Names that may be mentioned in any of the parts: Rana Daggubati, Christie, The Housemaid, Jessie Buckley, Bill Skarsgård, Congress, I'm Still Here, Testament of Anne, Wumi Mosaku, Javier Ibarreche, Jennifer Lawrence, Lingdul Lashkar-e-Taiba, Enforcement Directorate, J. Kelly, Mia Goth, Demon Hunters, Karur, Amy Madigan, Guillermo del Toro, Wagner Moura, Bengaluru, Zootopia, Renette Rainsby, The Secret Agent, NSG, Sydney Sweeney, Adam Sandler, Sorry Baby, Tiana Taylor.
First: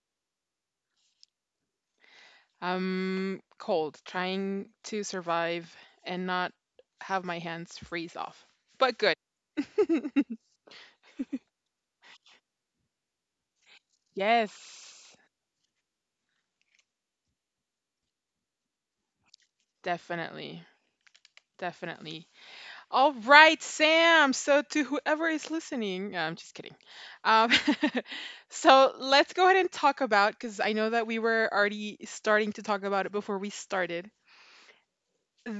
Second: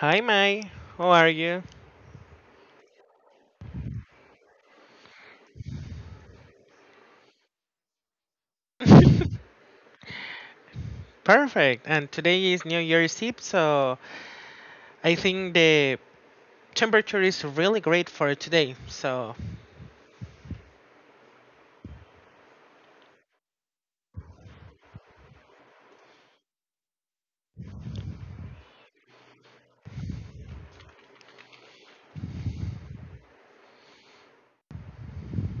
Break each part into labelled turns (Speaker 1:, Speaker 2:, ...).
Speaker 1: Hi, Mai. How are you?
Speaker 2: I'm cold, trying to survive and not have my hands freeze off. But good.
Speaker 1: Perfect. And today is New Year's Eve, so I
Speaker 2: Yes,
Speaker 1: think the temperature is really great for today. So.
Speaker 2: definitely. Definitely. All right, Sam. So, to whoever is listening, no, I'm just kidding. Um, so, let's go ahead and talk about because I know that we were already starting to talk about it before we started.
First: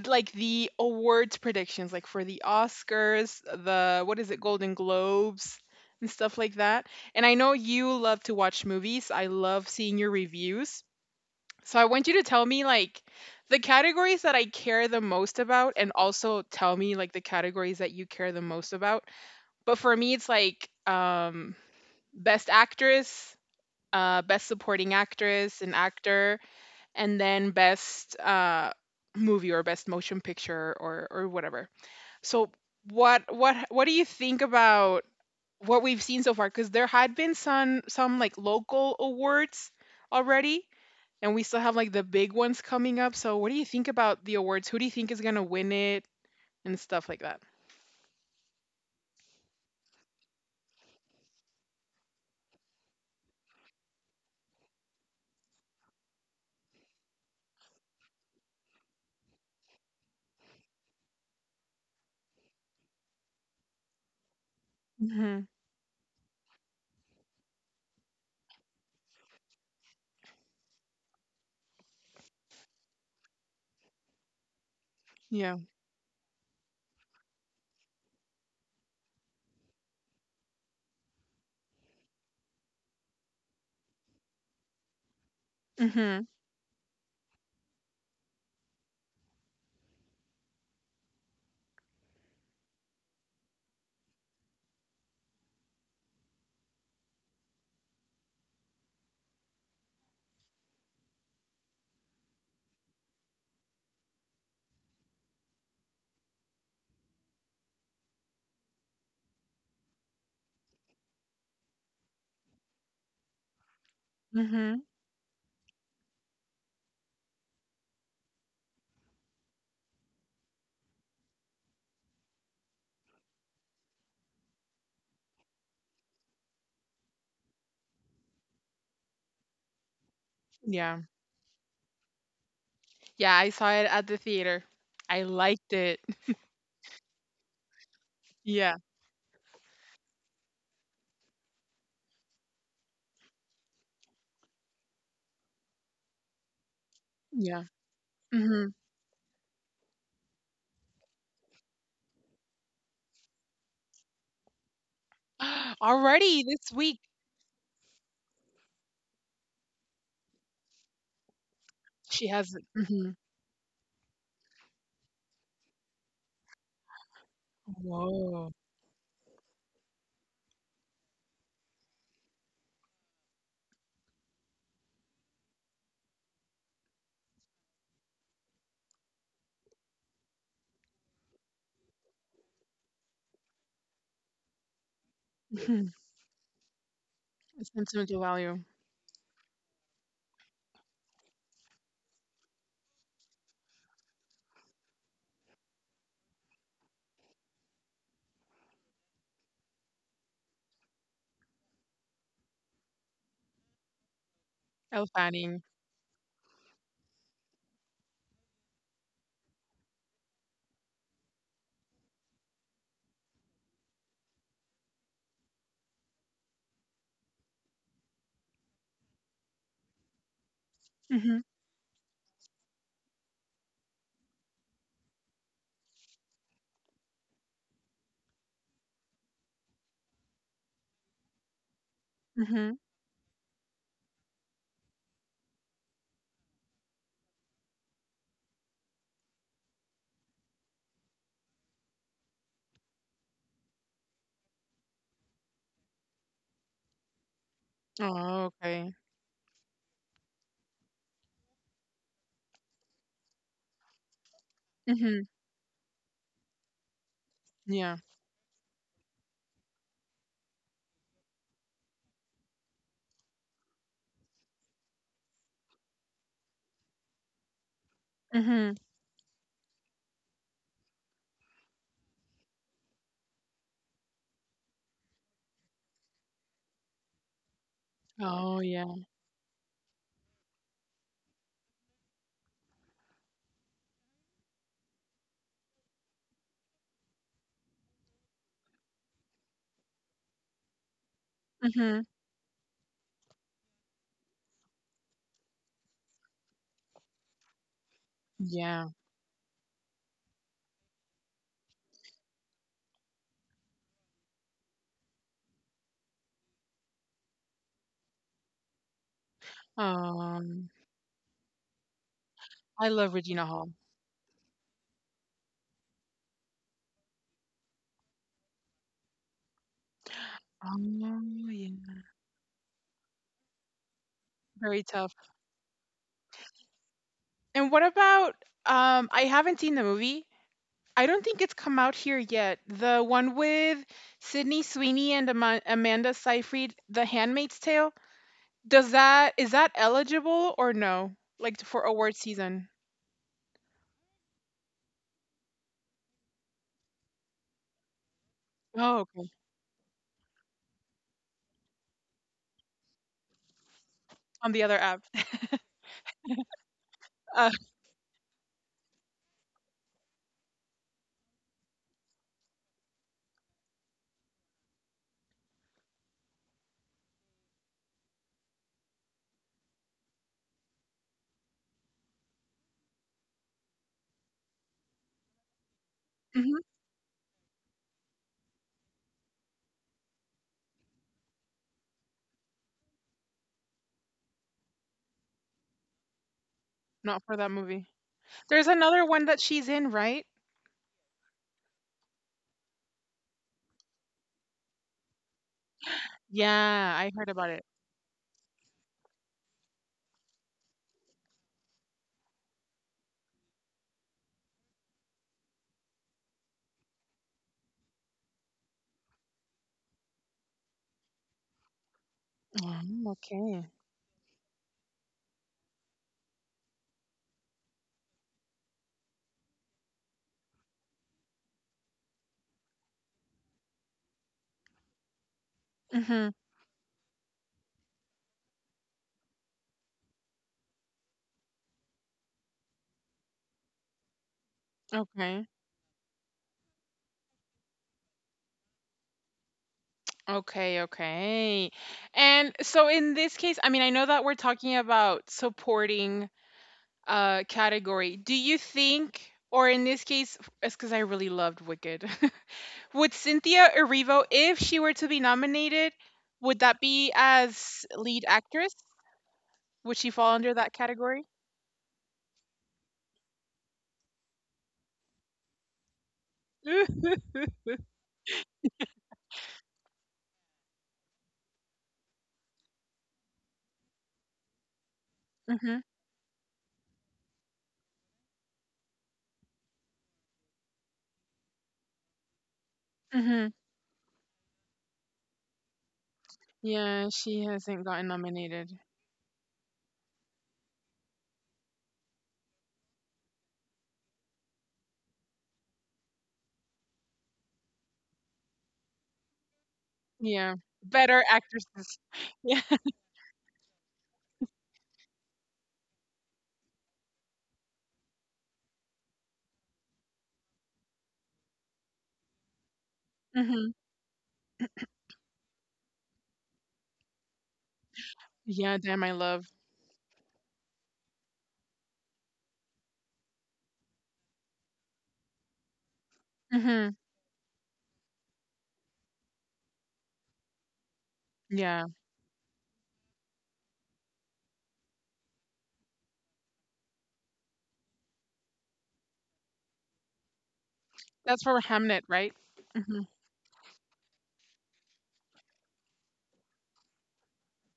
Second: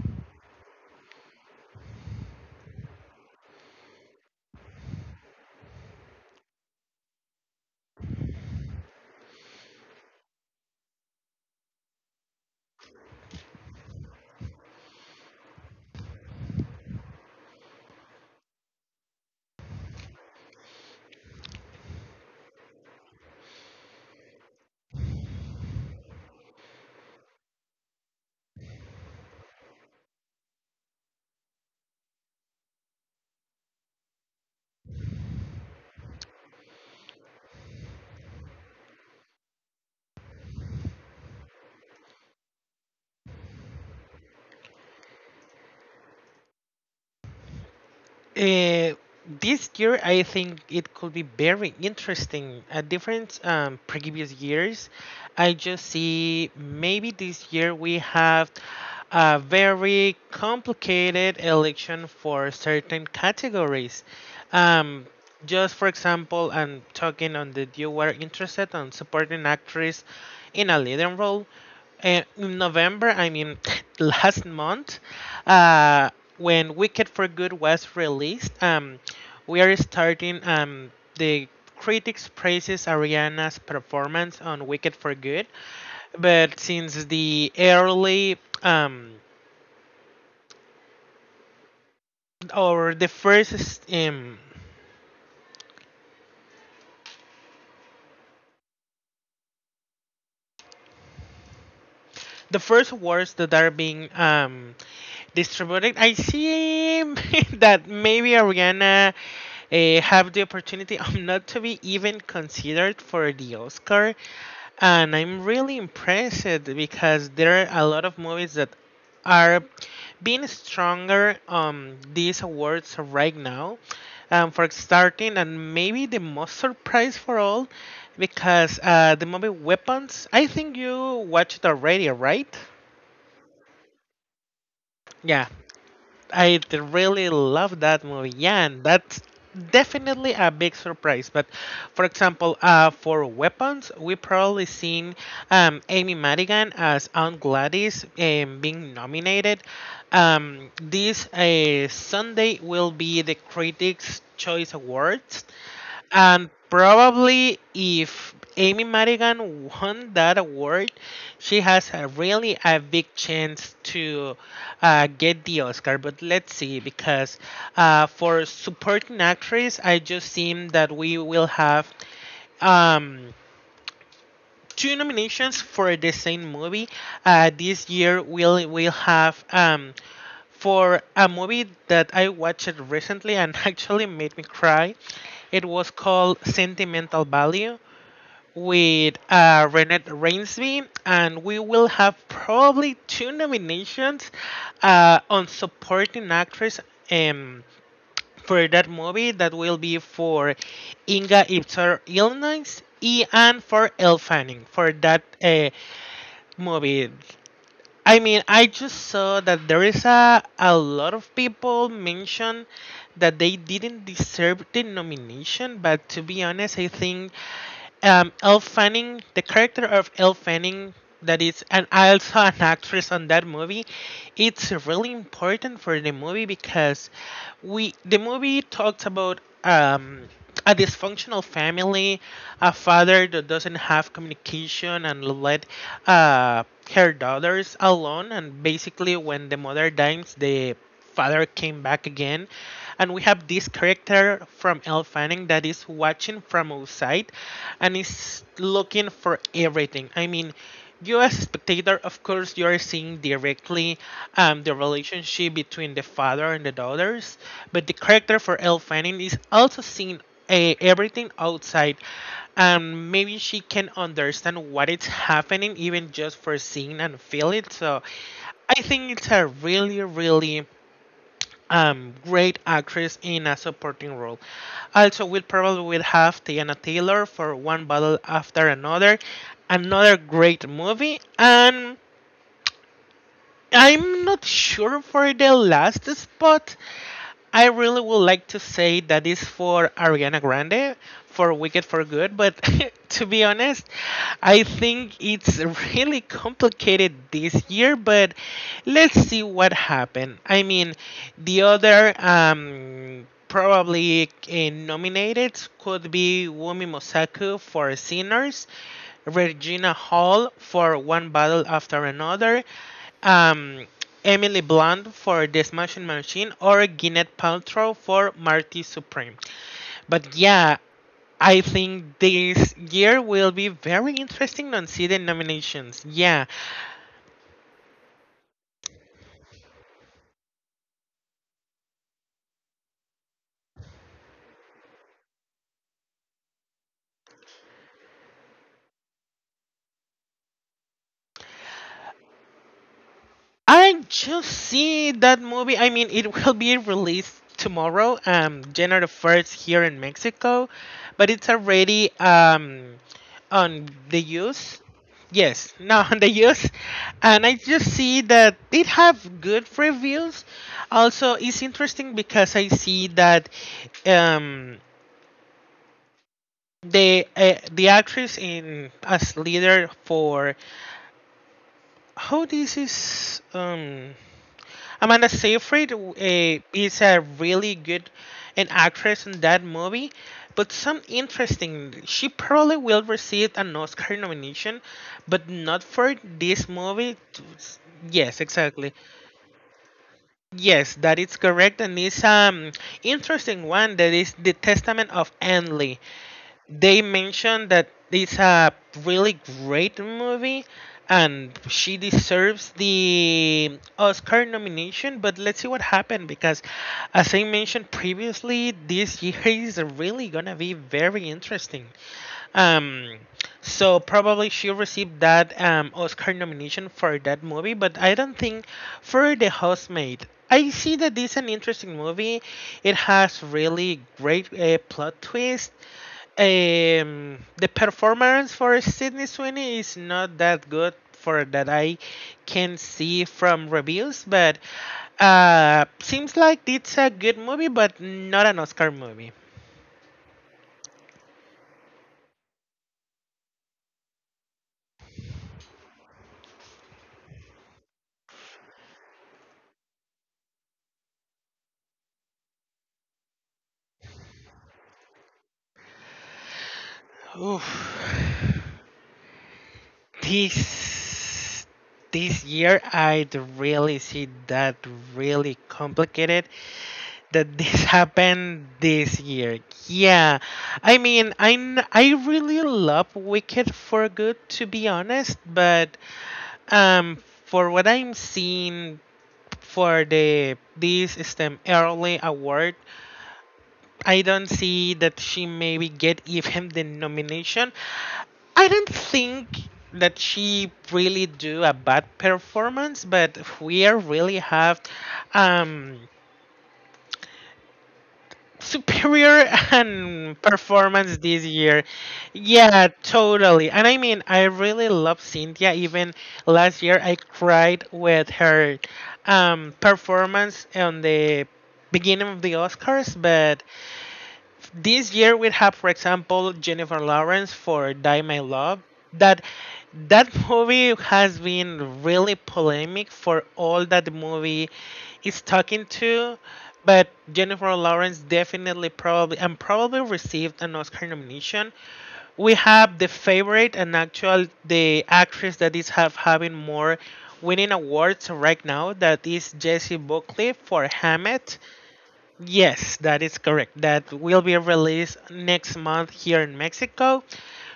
Speaker 2: Like, the awards predictions, like, for the Oscars, the what is it, Golden Globes, and stuff like that, and I know you love to watch movies, I love seeing your reviews, so I want you to tell me, like, the categories that I care the most about, and also tell me, like, the categories that you care the most about, but for me, it's like, Best Actress, Best Supporting Actress and Actor, and then best movie or best motion picture or whatever. So what do you think about what we've seen so far? Because there had been some like local awards already, and we still have like the big ones coming up. So what do you think about the awards? Who do you think is gonna win it and stuff like that?
Speaker 1: Uh, this year, I think it could be very interesting. A different previous years, I just see maybe this year we have a very complicated election for certain categories. Um,
Speaker 2: Hmm.
Speaker 1: just for example, I'm talking on the you were interested on supporting actress in a leading role. And in November, I mean last month,
Speaker 2: Yeah.
Speaker 1: uh, when Wicked for Good was released, we are starting the critics praises Ariana's performance on Wicked for Good,
Speaker 2: Hmm.
Speaker 1: but since the early or the first awards that are being distributed, I see that maybe Ariana have the opportunity of not to be even considered for the Oscar.
Speaker 2: Hmm.
Speaker 1: And I'm really impressed because there are a lot of movies that are being stronger on these awards right now. For starting, and maybe the most surprise for all, because the movie Weapons, I think
Speaker 2: Yeah.
Speaker 1: you watched it already, right?
Speaker 2: Yeah, I saw it at the theater. I liked it.
Speaker 1: I really love that movie. Yeah,
Speaker 2: Yeah.
Speaker 1: and that's definitely a big surprise. But for example, for Weapons, we probably seen Amy Madigan as Aunt
Speaker 2: Yeah.
Speaker 1: Gladys
Speaker 2: Hmm.
Speaker 1: being nominated. This Sunday will be the Critics' Choice Awards,
Speaker 2: Already
Speaker 1: and
Speaker 2: this week.
Speaker 1: probably if Amy Madigan won that award, she has a
Speaker 2: She
Speaker 1: really
Speaker 2: hasn't.
Speaker 1: a big
Speaker 2: Mhm.
Speaker 1: chance to get the Oscar. But let's see, because for
Speaker 2: Woah.
Speaker 1: supporting actress, I just seem that we will have um, two nominations for the same movie. This year we'll will have for a movie that I watched recently and actually made me cry. It was
Speaker 2: Mhm.
Speaker 1: called Sentimental Value
Speaker 2: Sentimental value.
Speaker 1: with Renette Rainsby, and we will have probably two nominations on supporting actress um, for that movie that will be for Inga Ipsar Illness and for Elle Fanning for
Speaker 2: Oh,
Speaker 1: that
Speaker 2: Fanning.
Speaker 1: movie. I mean, I just saw that there is a lot of people mention that they didn't deserve the nomination, but to be honest, I think Elle Fanning, the character of Elle Fanning, that
Speaker 2: Mhm,
Speaker 1: is, and also an actress on that movie, it's really important for the movie because we the movie talks about a dysfunctional family, a
Speaker 2: mhm.
Speaker 1: father that doesn't have communication and let uh, her daughters alone, and basically when the mother dies, the father came back again and we have this character from Elle Fanning that is watching from outside and is
Speaker 2: Oh, okay.
Speaker 1: looking for everything. I mean, you as a spectator, of course, you are seeing directly the
Speaker 2: Mhm.
Speaker 1: relationship between the father and the daughters, but the
Speaker 2: Yeah.
Speaker 1: character for Elle Fanning is also seeing everything outside and maybe she can understand what is happening even just for seeing and feel it, so
Speaker 2: Mhm.
Speaker 1: I think it's a really really great actress in a supporting role. Also, we probably will have Tiana Taylor for One Battle
Speaker 2: Oh,
Speaker 1: After
Speaker 2: yeah.
Speaker 1: Another. Another great movie, and I'm not sure for the last spot. I really would like to say that is for Ariana Grande for Wicked for
Speaker 2: Mhm.
Speaker 1: Good, but to be honest, I think it's really complicated this year, but
Speaker 2: Yeah.
Speaker 1: let's see what happened. I mean, the other probably nominated could be Wumi Mosaku for Sinners, Regina Hall
Speaker 2: Um,
Speaker 1: for One Battle After Another,
Speaker 2: I love Regina Hall.
Speaker 1: um, Emily Blunt for The Smashing Machine or Gwyneth Paltrow for Marty Supreme. But
Speaker 2: Oh,
Speaker 1: yeah,
Speaker 2: yeah.
Speaker 1: I think this year will be very interesting
Speaker 2: Very
Speaker 1: on see
Speaker 2: tough.
Speaker 1: the nominations. Yeah,
Speaker 2: And what about, I haven't seen the movie. I don't think it's come out here yet. The one with Sydney Sweeney and Amanda Seyfried, The Handmaid's Tale? Does that is that eligible or no? Like, for award season?
Speaker 1: I just see that movie. I mean, it will be released tomorrow,
Speaker 2: Oh,
Speaker 1: January
Speaker 2: okay.
Speaker 1: first here in Mexico, but it's already on the
Speaker 2: On the other
Speaker 1: use.
Speaker 2: app.
Speaker 1: Yes, now on the use, and
Speaker 2: Uh,
Speaker 1: I just see that it have good reviews. Also, it's interesting because I see that um the actress in as leader for how this is Amanda Seyfried
Speaker 2: mhm.
Speaker 1: is a really good an actress in that movie, but some interesting. She probably will receive an Oscar nomination, but not for this movie.
Speaker 2: Not for that movie.
Speaker 1: Yes,
Speaker 2: There's
Speaker 1: exactly.
Speaker 2: another one that she's in, right?
Speaker 1: Yes, that is correct, and it's interesting one that is the Testament of Anne,
Speaker 2: Yeah,
Speaker 1: they
Speaker 2: I heard about it.
Speaker 1: mentioned that it's a really great movie and she deserves the Oscar nomination, but let's see what happened because as I mentioned previously, this year is really gonna be very interesting.
Speaker 2: Oh,
Speaker 1: Um,
Speaker 2: okay.
Speaker 1: so probably she received that Oscar nomination for that movie, but I don't think for The Housemaid. I see that this is an interesting movie. It has really great plot twist.
Speaker 2: Mhm.
Speaker 1: The performance for Sydney Sweeney is not that good for that I can see from reviews, but
Speaker 2: Okay.
Speaker 1: seems like it's a good movie, but not an Oscar movie.
Speaker 2: Okay, okay. And so in this case, I mean, I know that we're talking about supporting, category. Do you think or in this case it's because I really loved Wicked. Would Cynthia Erivo, if she were to be nominated, would that be
Speaker 1: Oof.
Speaker 2: as lead actress? Would she fall under that category?
Speaker 1: this this year I really see that really complicated that this happened this year. Yeah, I mean I really love Wicked for Good to be honest,
Speaker 2: Mm-hmm.
Speaker 1: but um for what I'm seeing for the this STEM early award,
Speaker 2: Mm-hmm.
Speaker 1: I don't see that she maybe get even the
Speaker 2: Yeah, she
Speaker 1: nomination.
Speaker 2: hasn't gotten
Speaker 1: I
Speaker 2: nominated.
Speaker 1: don't think that she really do a bad performance, but we really have um superior and
Speaker 2: Yeah,
Speaker 1: performance
Speaker 2: better
Speaker 1: this year.
Speaker 2: actresses. Yeah.
Speaker 1: Yeah, totally. And I mean, I really love Cynthia. Even last year, I cried with her performance on the beginning of the Oscars, but
Speaker 2: Hmm.
Speaker 1: this year we have, for example, Jennifer Lawrence for Die My
Speaker 2: Yeah,
Speaker 1: Love.
Speaker 2: damn, I
Speaker 1: that
Speaker 2: love.
Speaker 1: that movie has been really polemic for all that the movie is talking to,
Speaker 2: Hmm.
Speaker 1: but Jennifer Lawrence definitely probably and probably received an Oscar nomination.
Speaker 2: Yeah,
Speaker 1: We have the favorite and actual the actress that is have having more winning awards right now, that is Jessie Buckley for
Speaker 2: that's
Speaker 1: *Hammett*.
Speaker 2: for Hamnet, right?
Speaker 1: Yes,
Speaker 2: Hmm.
Speaker 1: that is correct. That will be released next month here in Mexico.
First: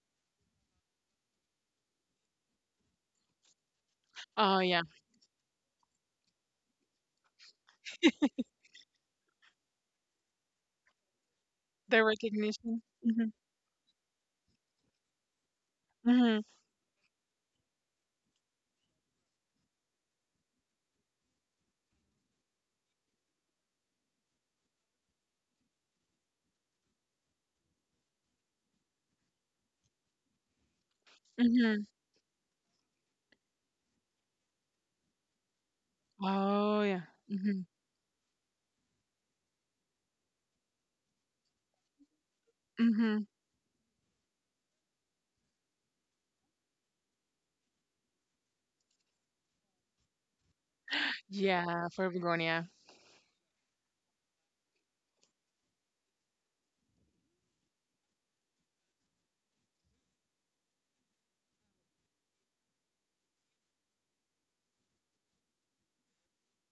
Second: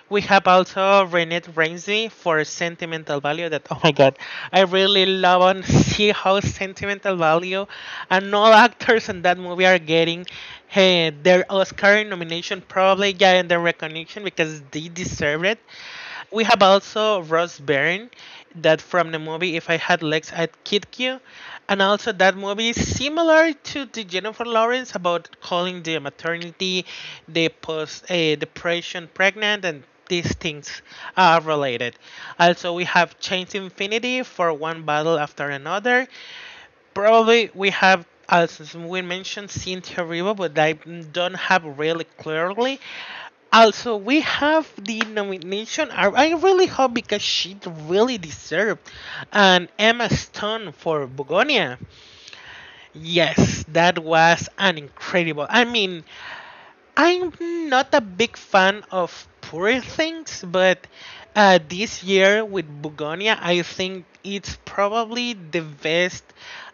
Speaker 1: We have also Renette Ramsey for Sentimental Value. That, oh my god,
Speaker 2: Oh
Speaker 1: I
Speaker 2: yeah,
Speaker 1: really love and see how Sentimental Value and all actors in that movie are getting their Oscar
Speaker 2: the
Speaker 1: nomination,
Speaker 2: recognition.
Speaker 1: probably
Speaker 2: Hmm.
Speaker 1: getting their recognition because they deserve it.
Speaker 2: Hmm.
Speaker 1: We have also Ross Byrne, that from the movie If I Had Legs I'd Kick You, and also that movie is similar to the Jennifer Lawrence, about calling the maternity, the post depression pregnant, and these things are
Speaker 2: Hmm.
Speaker 1: related. Also, we have Chains Infinity for One Battle After Another.
Speaker 2: Oh yeah.
Speaker 1: Probably
Speaker 2: hmm
Speaker 1: we have, as we mentioned, Cynthia Riva, but I don't have really clearly.
Speaker 2: hmm.
Speaker 1: Also, we have the nomination. I really hope, because she really deserved, an Emma Stone for Begonia.
Speaker 2: Yeah, for Begonia.
Speaker 1: Yes, that was an incredible. I mean, I'm not a big fan of Poor Things, but this year with Bugonia, I think it's probably the best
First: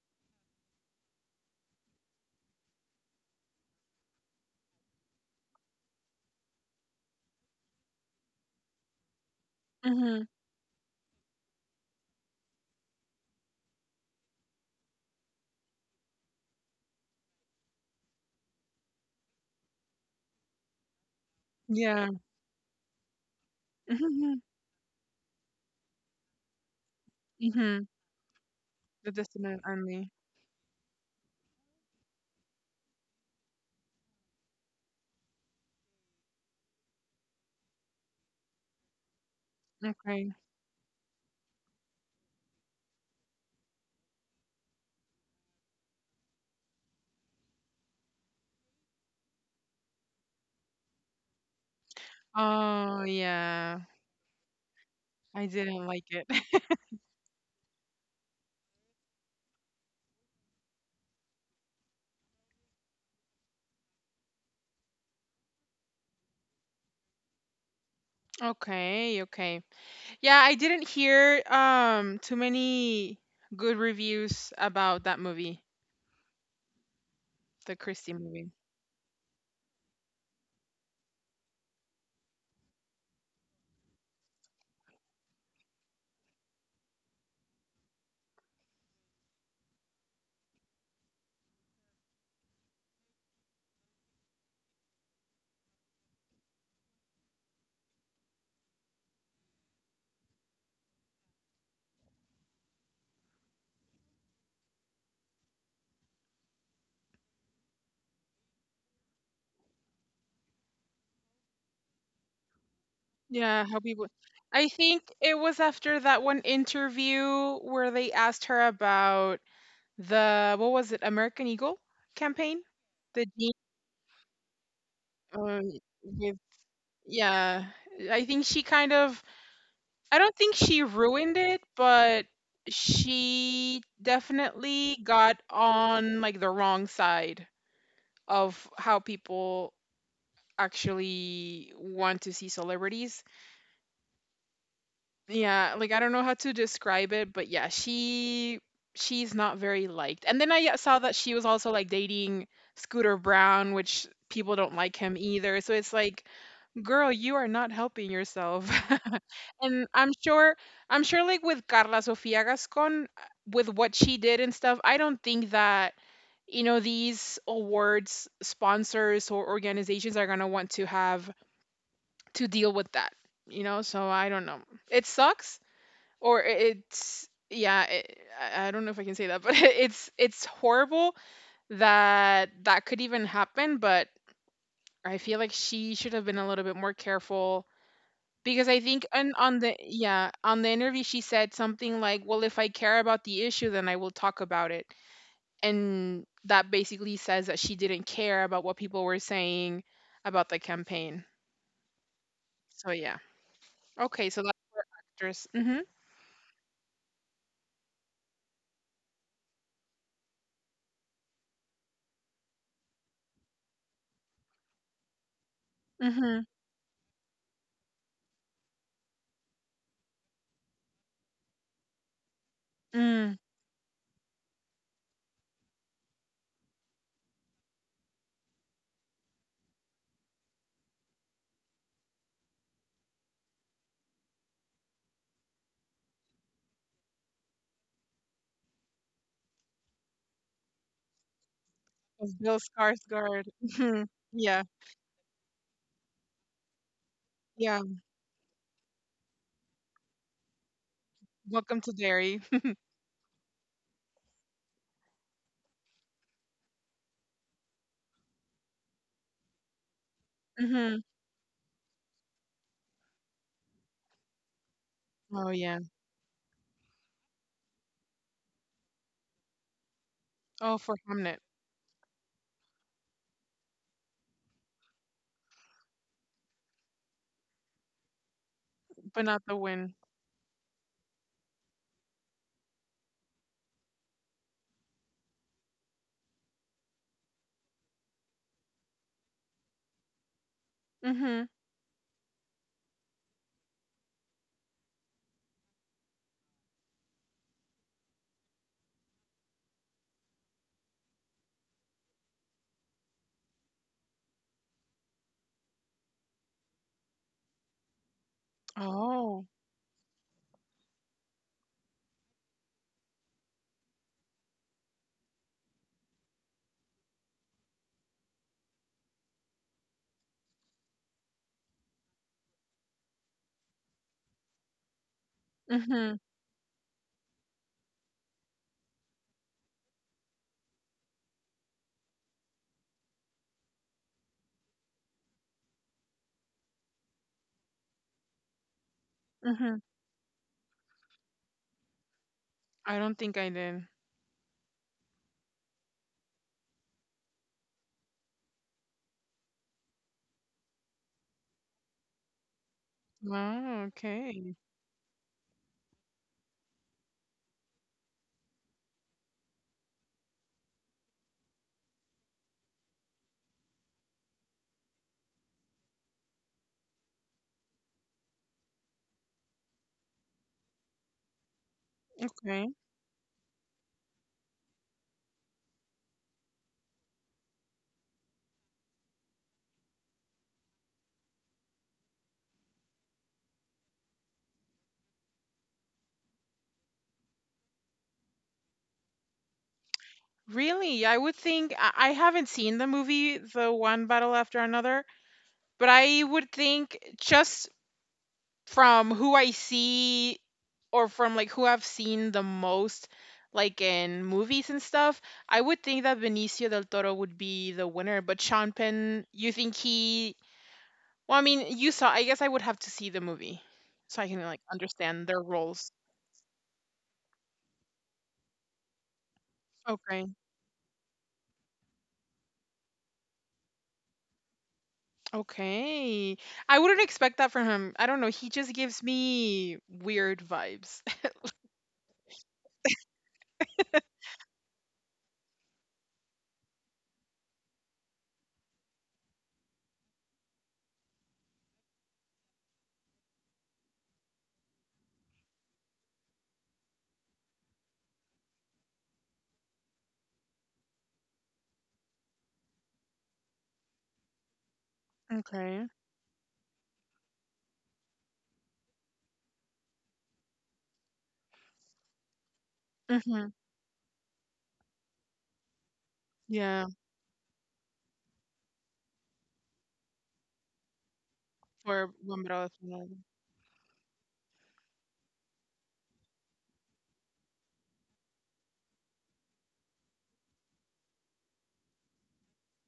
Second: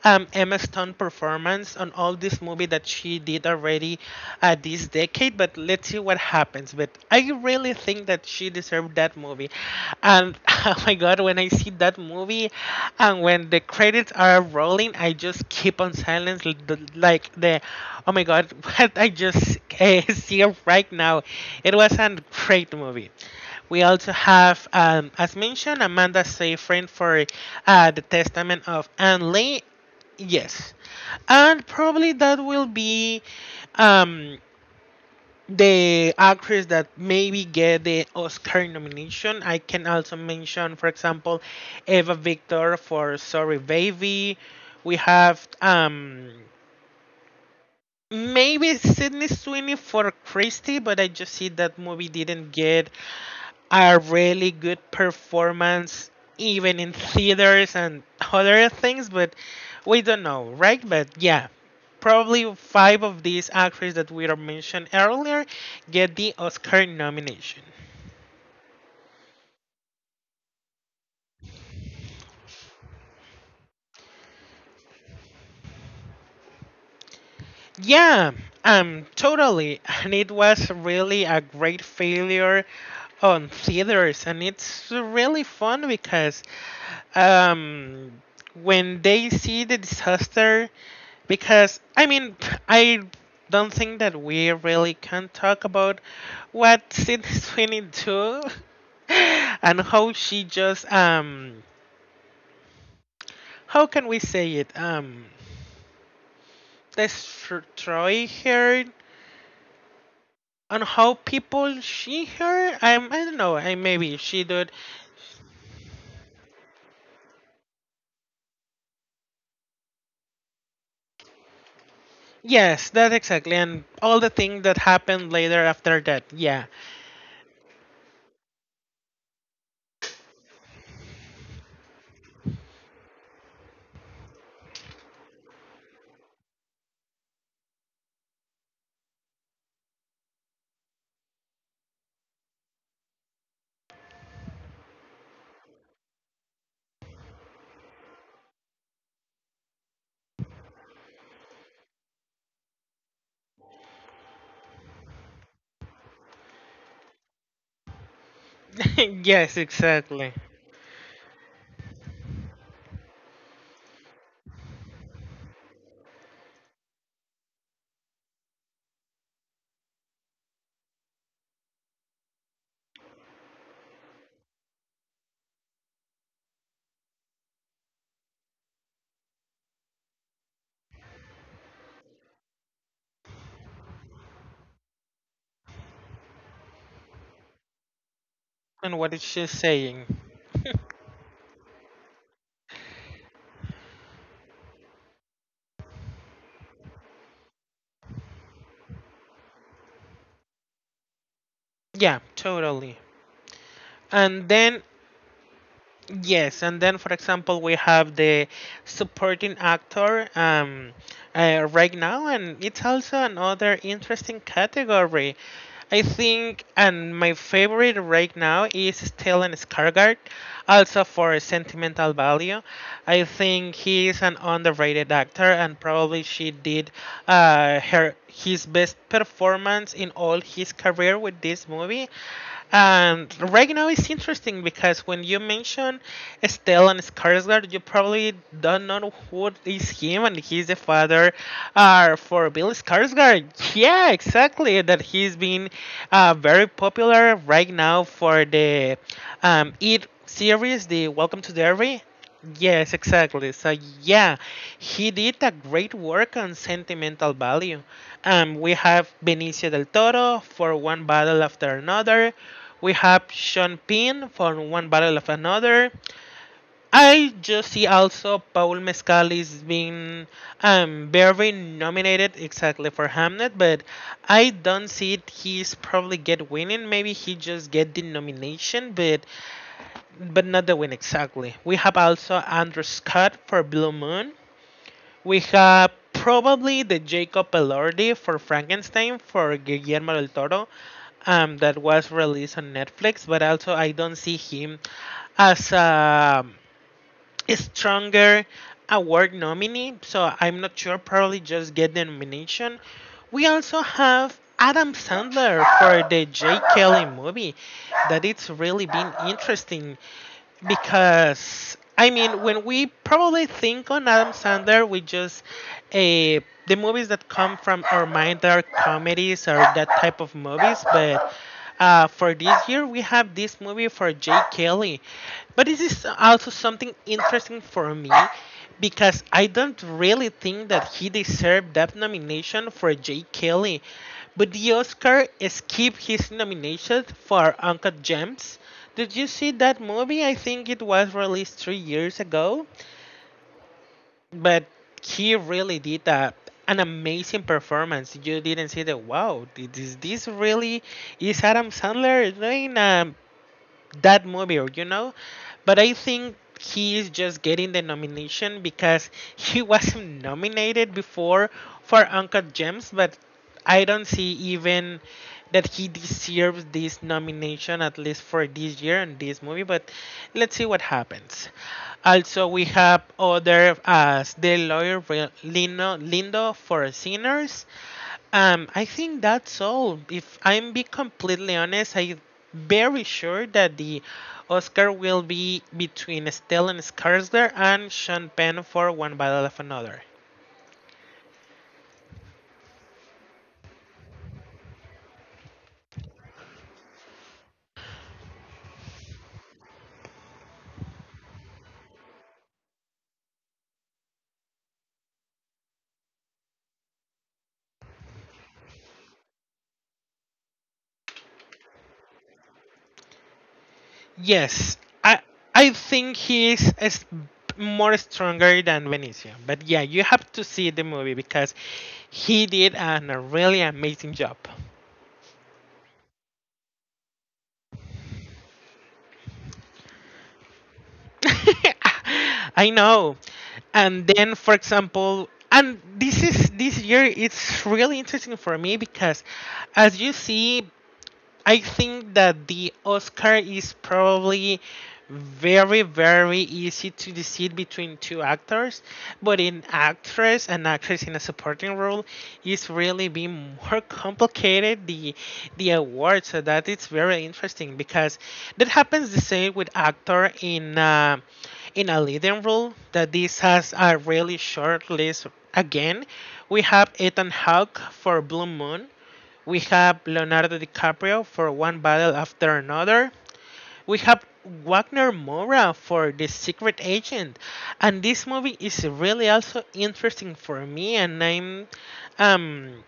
Speaker 1: Emma Stone performance on all this movie that she did already this decade. But let's see what happens, but I really think that she deserved that movie.
Speaker 2: Hmm.
Speaker 1: And oh my god, when I see that movie and when the credits are rolling, I just keep on silence, like the oh my god, what I just see right now. It was
Speaker 2: Yeah.
Speaker 1: a great movie. We also
Speaker 2: Hmm.
Speaker 1: have, as mentioned, Amanda Seyfried for
Speaker 2: Hmm.
Speaker 1: The Testament of
Speaker 2: The
Speaker 1: Anne
Speaker 2: Dissident
Speaker 1: Lee.
Speaker 2: only.
Speaker 1: Yes. And probably that will be um the actress that maybe get the Oscar nomination. I can also
Speaker 2: Okay.
Speaker 1: mention, for example, Eva Victor for Sorry Baby. We have maybe Sydney Sweeney for Christie, but I just see that movie didn't get
Speaker 2: Oh yeah.
Speaker 1: a really good
Speaker 2: I didn't like
Speaker 1: performance
Speaker 2: it.
Speaker 1: even in theaters and other things, but we don't know, right? But yeah, probably five of these actors that we are mentioned earlier get the Oscar nomination.
Speaker 2: Okay, okay. Yeah, I didn't hear too many good reviews about that movie, the Christie
Speaker 1: Yeah,
Speaker 2: movie.
Speaker 1: totally, and it was really a great failure on theaters, and it's really fun because um when they see the disaster. Because I mean, I don't think that we really can talk about what Sydney Sweeney do, and how she just how can we say it, destroy her on how people see her. I don't know,
Speaker 2: Yeah, how people.
Speaker 1: maybe she
Speaker 2: I
Speaker 1: did.
Speaker 2: think it was after that one interview where they asked her about the what was it, American Eagle campaign?
Speaker 1: Yes, that
Speaker 2: The jean,
Speaker 1: exactly, and all the things that happened later
Speaker 2: um,
Speaker 1: after that,
Speaker 2: with,
Speaker 1: yeah.
Speaker 2: yeah, I think she kind of, I don't think she ruined it, but she definitely got on like the wrong side of how people actually want to see celebrities. Yeah, like I don't know how to describe it, but yeah, she's not very liked. And then I saw that she was also like dating Scooter Brown, which people don't like him either. So it's like, girl, you are not helping yourself.
Speaker 1: Yes,
Speaker 2: And I'm
Speaker 1: exactly,
Speaker 2: sure, I'm sure, like with Carla Sofia Gascon, with what she did and stuff, I don't think that these awards sponsors or organizations are going to want to have to deal with that, you know? So I don't know. It sucks, or it's, yeah, it, I don't know if I can say that, but it's horrible that that could even happen, but I feel like she should have been a little bit more careful because I
Speaker 1: and
Speaker 2: think
Speaker 1: what is
Speaker 2: on
Speaker 1: she
Speaker 2: on the
Speaker 1: saying?
Speaker 2: yeah on the interview she said something like, "Well, if I care about the issue, then I will talk about it," and that basically says that she didn't care about what people were saying about the campaign.
Speaker 1: Yeah,
Speaker 2: So
Speaker 1: totally.
Speaker 2: yeah, okay, so
Speaker 1: And
Speaker 2: that's
Speaker 1: then,
Speaker 2: for actress. Mm-hmm.
Speaker 1: yes, and then for example, we have the supporting actor right now, and it's also another interesting category. I
Speaker 2: Mm-hmm.
Speaker 1: think, and my favorite right now is Stellan Skarsgård, also for Sentimental Value. I
Speaker 2: Mm.
Speaker 1: think he is an underrated actor, and probably she did her his best performance in all his career with this movie. And right now it's interesting, because when you mention Stellan Skarsgård, you probably don't know who is him, and he's the father
Speaker 2: Of
Speaker 1: for
Speaker 2: Bill
Speaker 1: Bill
Speaker 2: Skarsgard.
Speaker 1: Skarsgård.
Speaker 2: Mm-hmm.
Speaker 1: Yeah,
Speaker 2: Yeah.
Speaker 1: exactly. That he's been very popular right
Speaker 2: Yeah.
Speaker 1: now for the It series, the Welcome to
Speaker 2: Welcome to
Speaker 1: Derry.
Speaker 2: Derry.
Speaker 1: Yes, exactly. So yeah, he did a great work on Sentimental Value. We have Benicio del Toro for
Speaker 2: Mm-hmm.
Speaker 1: One Battle After Another. We have Sean Penn for One Battle of
Speaker 2: Oh yeah.
Speaker 1: Another. I just see also Paul Mescal is being
Speaker 2: Oh, for Hamnet,
Speaker 1: very nominated exactly for Hamnet, but I don't see it. He's probably get winning. Maybe he just get the nomination, but
Speaker 2: but not the win.
Speaker 1: not the win exactly. We have also Andrew Scott for Blue Moon. We have probably the Jacob Elordi for Frankenstein for Guillermo del Toro,
Speaker 2: Mm-hmm.
Speaker 1: that was released on Netflix. But also, I don't see him as a stronger award nominee, so I'm not sure. Probably just get the nomination. We also have Adam Sandler for the J. Kelly movie, that it's really been
Speaker 2: Oh.
Speaker 1: interesting because I mean, when we probably think on Adam Sandler, we just eh, the movies that come from our mind are comedies or that type of movies. But for this year, we have this movie for Jay Kelly. But this is
Speaker 2: Mm-hmm.
Speaker 1: also something interesting for me because I don't really think that he deserved that nomination for Jay Kelly. But the Oscar skipped his nomination for Uncut Gems. Did you see
Speaker 2: Mm-hmm.
Speaker 1: that movie? I think it was released 3 years ago,
Speaker 2: I don't think I did.
Speaker 1: but he really did an amazing performance. You didn't see the wow. Is this really is Adam Sandler doing a
Speaker 2: Oh,
Speaker 1: that
Speaker 2: okay,
Speaker 1: movie, or. But I think he is just getting the nomination because he wasn't nominated before for Uncle James, but I don't see even that he deserves this nomination at least for this year and this movie. But let's see what happens. Also, we
Speaker 2: okay.
Speaker 1: have other as the lawyer Lino, Lindo for Sinners. I think that's all. If I'm be completely honest, I'm very sure that the Oscar will be between Stellan Skarsgård and Sean Penn for One Battle of Another.
Speaker 2: Really? I would think I haven't seen the movie, the one battle after another, but I would think just from who I see or from like who I've seen the most, like in movies and stuff, I would think that Benicio del Toro would be the winner. But Sean Penn, you think he? Well, I mean, you saw. I guess I would have to see the movie so I can like
Speaker 1: Yes, I
Speaker 2: understand their
Speaker 1: I
Speaker 2: roles.
Speaker 1: think he is more stronger than Benicio. But yeah, you
Speaker 2: Okay.
Speaker 1: have to see the movie because he did a really amazing job.
Speaker 2: Okay. I wouldn't expect that from him. I don't know, he just gives me weird vibes.
Speaker 1: I know. And then, for example, and this is this year it's really interesting for me because, as you see, I think that the Oscar is probably very easy to decide between two actors but in actress and actress in a supporting role is really being more complicated the
Speaker 2: Okay.
Speaker 1: award so that it's very interesting because that happens the same with actor in a leading role that this
Speaker 2: Mhm.
Speaker 1: has a really short list again. We
Speaker 2: Yeah,
Speaker 1: have Ethan Hawke for Blue Moon. We have Leonardo DiCaprio for one
Speaker 2: for
Speaker 1: battle after
Speaker 2: Bombero
Speaker 1: another.
Speaker 2: Definieron.
Speaker 1: We have Wagner Moura for The Secret Agent. And this movie is really also interesting for me and I'm um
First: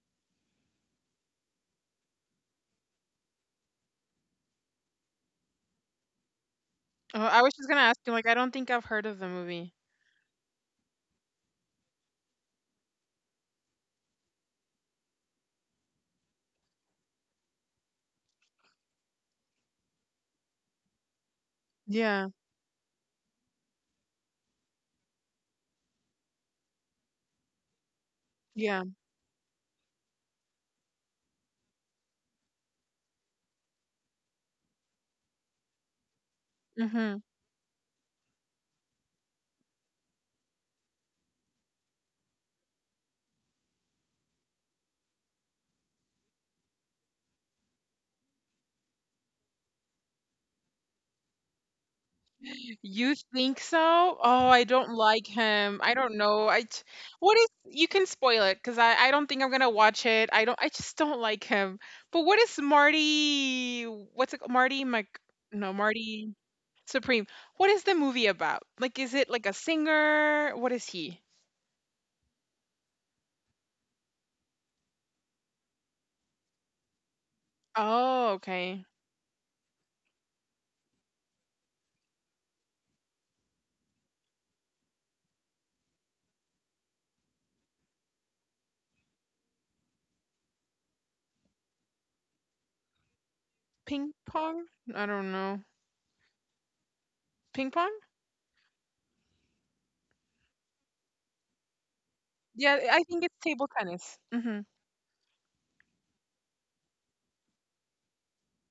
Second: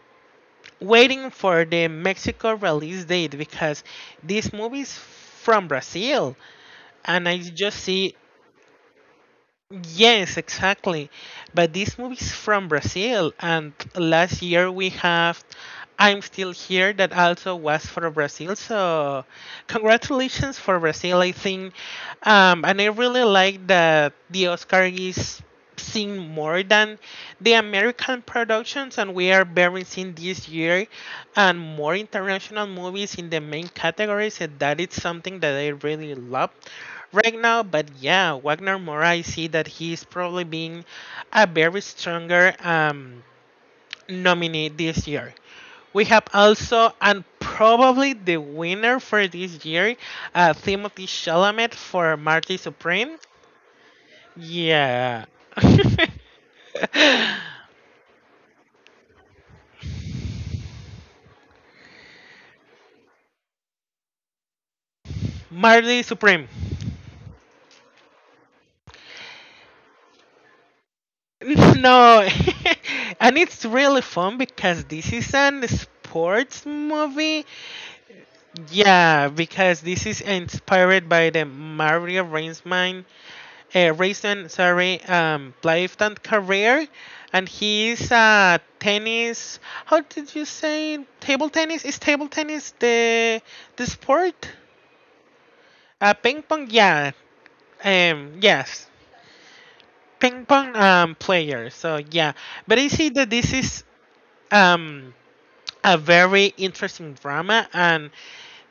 Speaker 1: waiting for the Mexico release date because this movie is from Brazil
Speaker 2: Oh,
Speaker 1: and I
Speaker 2: I was just
Speaker 1: just
Speaker 2: gonna ask you,
Speaker 1: see.
Speaker 2: like, I don't think I've heard of the movie.
Speaker 1: Yes, exactly. But this movie is from Brazil, and last year we have I'm Still Here that also was for Brazil. So, congratulations for Brazil, I think.
Speaker 2: Yeah,
Speaker 1: And I really like that the Oscar is seeing more than the American
Speaker 2: yeah,
Speaker 1: productions, and we are very seeing this year and more international movies in the main categories, and that is something that I really love
Speaker 2: mhm.
Speaker 1: right now. But yeah, Wagner Moura, I see that he's probably being a very stronger nominee this year. We have also and probably the winner for this year, Timothy Chalamet for Marty Supreme.
Speaker 2: You think so? Oh, I don't
Speaker 1: Yeah.
Speaker 2: like him. I don't know. What is, you can spoil it because I don't think I'm gonna watch it. I don't. I just don't like him. But what is Marty? What's it? Marty Mc? No,
Speaker 1: Marty
Speaker 2: Marty
Speaker 1: Supreme.
Speaker 2: Supreme. What is the movie about? Like, is it like a singer? What is he?
Speaker 1: No, and it's really fun because this is an sports movie.
Speaker 2: Oh, okay.
Speaker 1: Yeah, because this is inspired by the Mario Raisman, Raisin, sorry, lifetime career, and he's a tennis. How did you say table tennis? Is table tennis the
Speaker 2: Ping
Speaker 1: sport?
Speaker 2: pong? I don't know.
Speaker 1: Ping pong. Yeah.
Speaker 2: Ping pong?
Speaker 1: Yes. Ping pong. Player. So yeah, but
Speaker 2: Yeah,
Speaker 1: I
Speaker 2: I
Speaker 1: see
Speaker 2: think
Speaker 1: that
Speaker 2: it's
Speaker 1: this
Speaker 2: table
Speaker 1: is
Speaker 2: tennis. Hmm.
Speaker 1: um a very interesting drama and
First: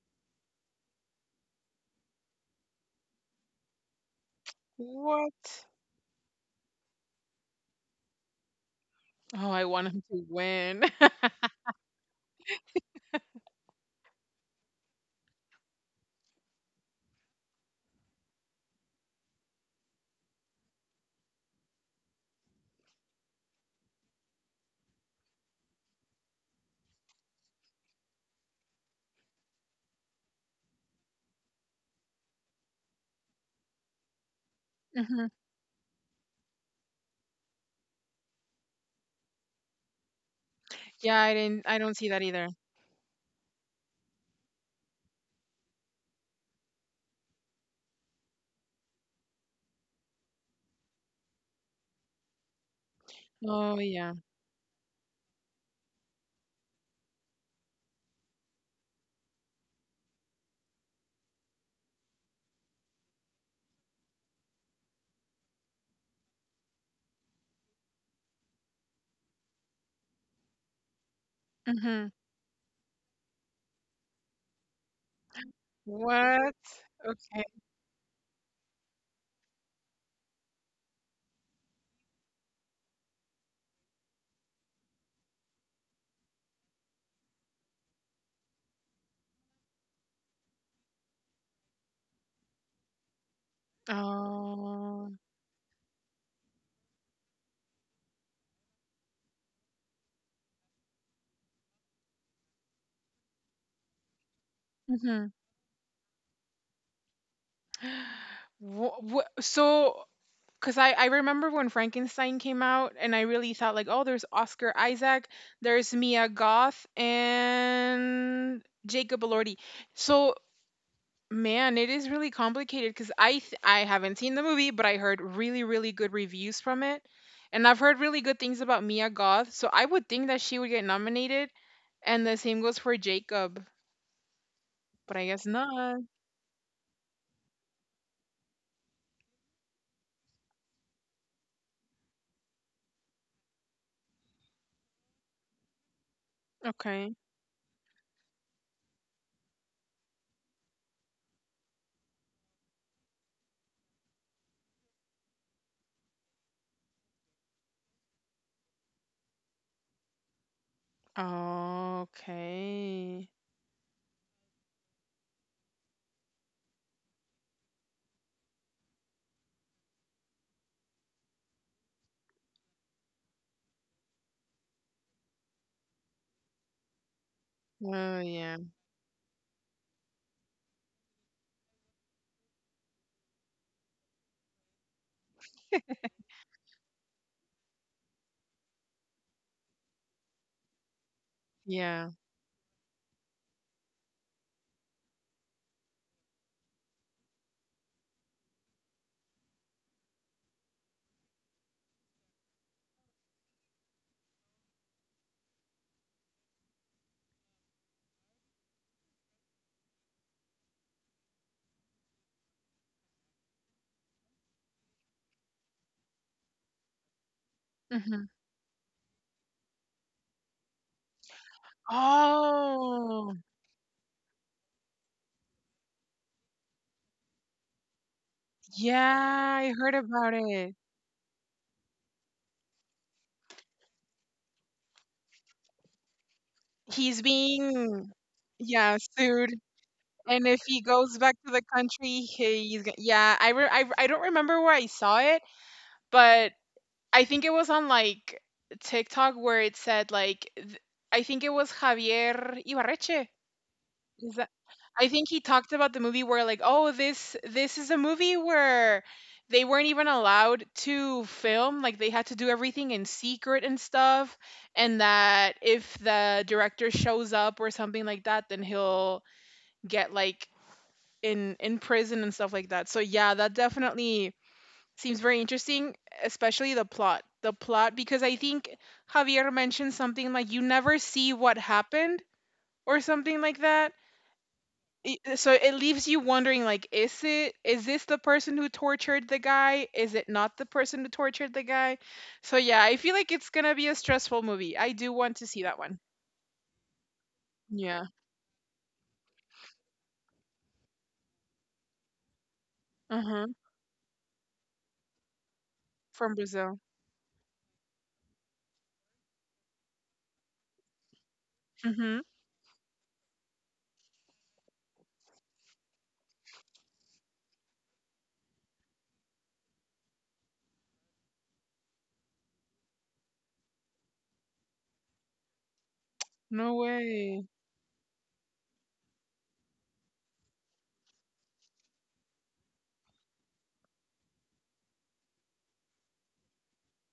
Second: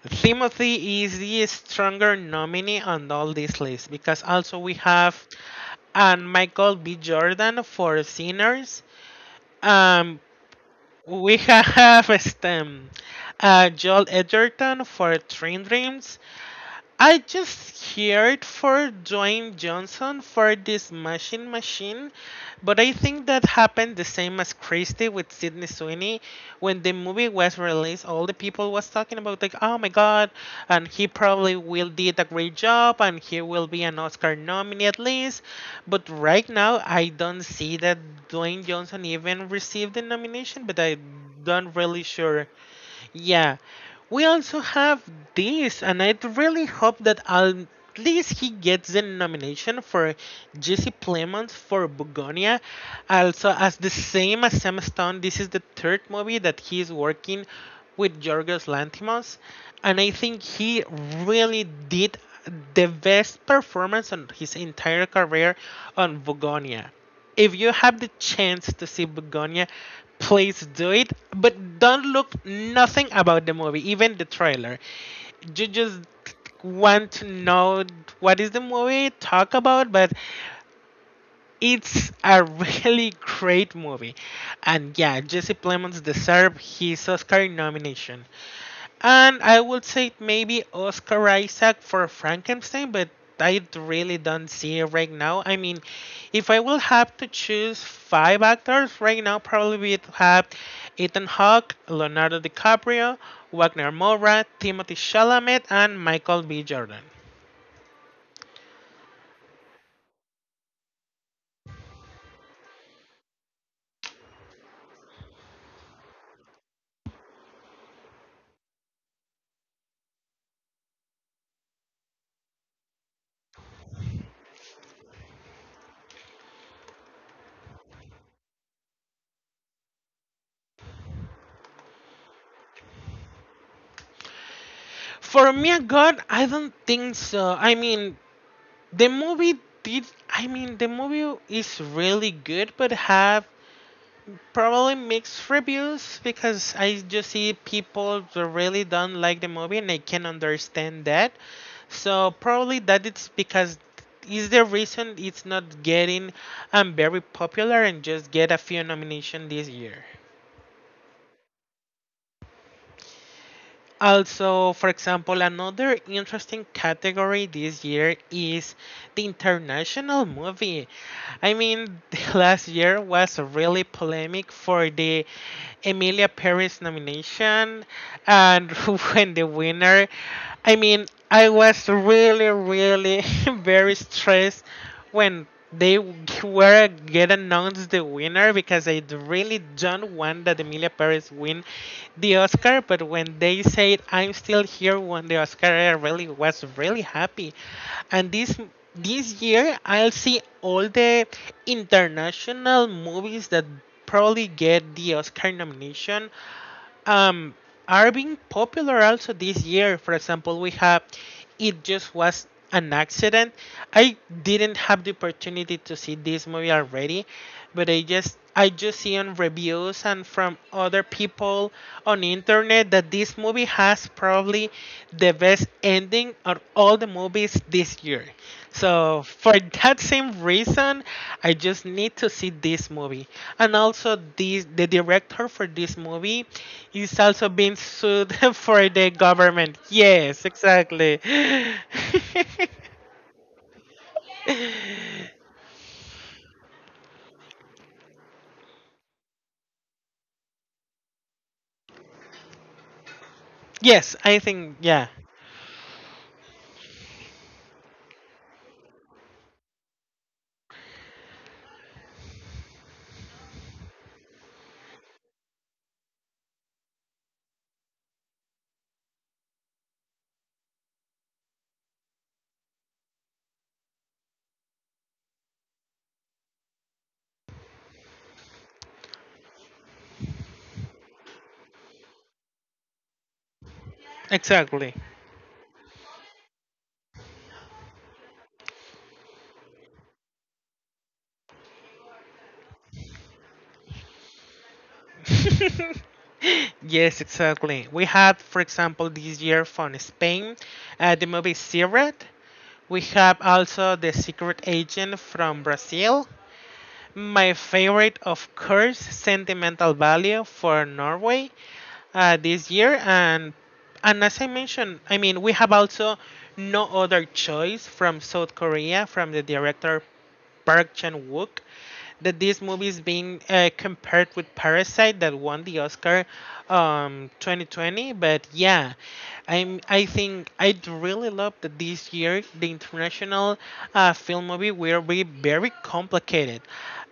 Speaker 1: Timothy is the stronger nominee on all these lists because also we have
Speaker 2: What?
Speaker 1: and Michael B. Jordan for Sinners.
Speaker 2: Oh, I want him
Speaker 1: Um,
Speaker 2: to win.
Speaker 1: we have STEM. Joel Edgerton for Train Dreams. I just heard for Dwayne Johnson for this Machine, but I think that happened the same as Christie with Sidney Sweeney. When the movie was released, all the people was talking about like, oh my god, and he probably will did a great job, and he will be an Oscar nominee at least. But right now, I don't see that Dwayne Johnson even received the nomination, but I
Speaker 2: Yeah,
Speaker 1: don't
Speaker 2: I don't
Speaker 1: really
Speaker 2: see that
Speaker 1: sure.
Speaker 2: either.
Speaker 1: Yeah, we also have this, and I really hope that at least he gets the nomination for Jesse Plemons for Bugonia. Also, as
Speaker 2: Oh,
Speaker 1: the
Speaker 2: yeah.
Speaker 1: same as Sam Stone, this is the third movie that he is working with Yorgos Lanthimos, and I think he really did the best performance on his entire career on Bugonia. If you have the chance to see Begonia, please do it. But don't
Speaker 2: Mm-hmm.
Speaker 1: look nothing about the movie, even the trailer. You just
Speaker 2: What?
Speaker 1: want to
Speaker 2: Okay.
Speaker 1: know what is the movie talk about, but it's a really great movie. And yeah, Jesse Plemons deserved his Oscar nomination. And I would say maybe Oscar Isaac for Frankenstein, but I really don't see it right
Speaker 2: Oh.
Speaker 1: now. I mean, if I will have to choose five actors right now, probably we'd have Ethan Hawke, Leonardo DiCaprio, Wagner Moura, Timothy
Speaker 2: Mm-hmm.
Speaker 1: Chalamet, and Michael B. Jordan.
Speaker 2: So, because I remember when Frankenstein came out, and I really thought, like, oh, there's Oscar Isaac, there's Mia Goth, and Jacob Elordi. So, man, it is really complicated because I haven't seen the movie, but I heard really really good reviews from it, and I've heard really good things about Mia Goth. So I would think that she would get nominated, and the same goes for Jacob, but I guess
Speaker 1: For Mia
Speaker 2: not.
Speaker 1: God, I don't think so. I mean, the movie did. I mean, the movie is really good, but have probably mixed reviews because I
Speaker 2: Okay.
Speaker 1: just see people that really don't like the movie and I can understand that. So probably that it's because is the reason it's not getting very popular and just get a few nomination this year.
Speaker 2: Okay.
Speaker 1: Also, for example, another interesting category this year is the international movie. I mean, last year was really polemic for the Emilia Paris nomination,
Speaker 2: Oh yeah,
Speaker 1: and when the winner, I mean, I was really, really very stressed when they were get announced the winner because I really don't want that Emilia Paris win
Speaker 2: yeah.
Speaker 1: the Oscar. But when they said I'm still here, won the Oscar, I really was really happy. And this year, I'll see all the international movies that probably get the Oscar nomination, um, are being popular also this year. For example, we have It Just Was an Accident. I didn't have the opportunity to see this movie already, but
Speaker 2: Hmm.
Speaker 1: I just see on reviews and from other people on internet that
Speaker 2: Oh
Speaker 1: this movie has probably the best ending of all the movies this year. So for
Speaker 2: yeah, I heard
Speaker 1: that
Speaker 2: about
Speaker 1: same
Speaker 2: it.
Speaker 1: reason, I just need to see this movie. And also this the director for this movie is
Speaker 2: He's
Speaker 1: also being
Speaker 2: being,
Speaker 1: sued for
Speaker 2: yeah,
Speaker 1: the
Speaker 2: sued.
Speaker 1: government. Yes,
Speaker 2: And if he goes
Speaker 1: exactly.
Speaker 2: back to the country, he's gonna, yeah. I don't remember where I saw it, but I think it was on like TikTok where it said like I think it was Javier Ibarreche.
Speaker 1: yes,
Speaker 2: Is
Speaker 1: I
Speaker 2: that,
Speaker 1: think
Speaker 2: I
Speaker 1: yeah.
Speaker 2: think he talked about the movie where like, oh, this is a movie where they weren't even allowed to film like they had to do everything in secret and stuff and that if the director shows up or something like that then he'll get like in prison and stuff like that. So yeah, that definitely seems very interesting, especially the plot. The plot because I think Javier mentioned something like you never see what happened or something like that.
Speaker 1: Exactly.
Speaker 2: So it leaves you wondering like is this the person who tortured the guy? Is it not the person who tortured the guy? So yeah, I feel like it's going to be a stressful movie. I do want to see that one.
Speaker 1: yes, exactly.
Speaker 2: Yeah.
Speaker 1: We had, for example, this year from Spain, the movie Siret. We have
Speaker 2: Uh-huh.
Speaker 1: also the Secret Agent from Brazil.
Speaker 2: From Brazil.
Speaker 1: My favorite, of course, Sentimental Value for Norway
Speaker 2: Mhm.
Speaker 1: this year. And as I mentioned, I mean, we have also No Other Choice from South Korea from the director Park Chan Wook that this movie is being compared with Parasite that won the Oscar
Speaker 2: No way.
Speaker 1: 2020. But yeah, I think I'd really love that this year the international film movie will be very complicated.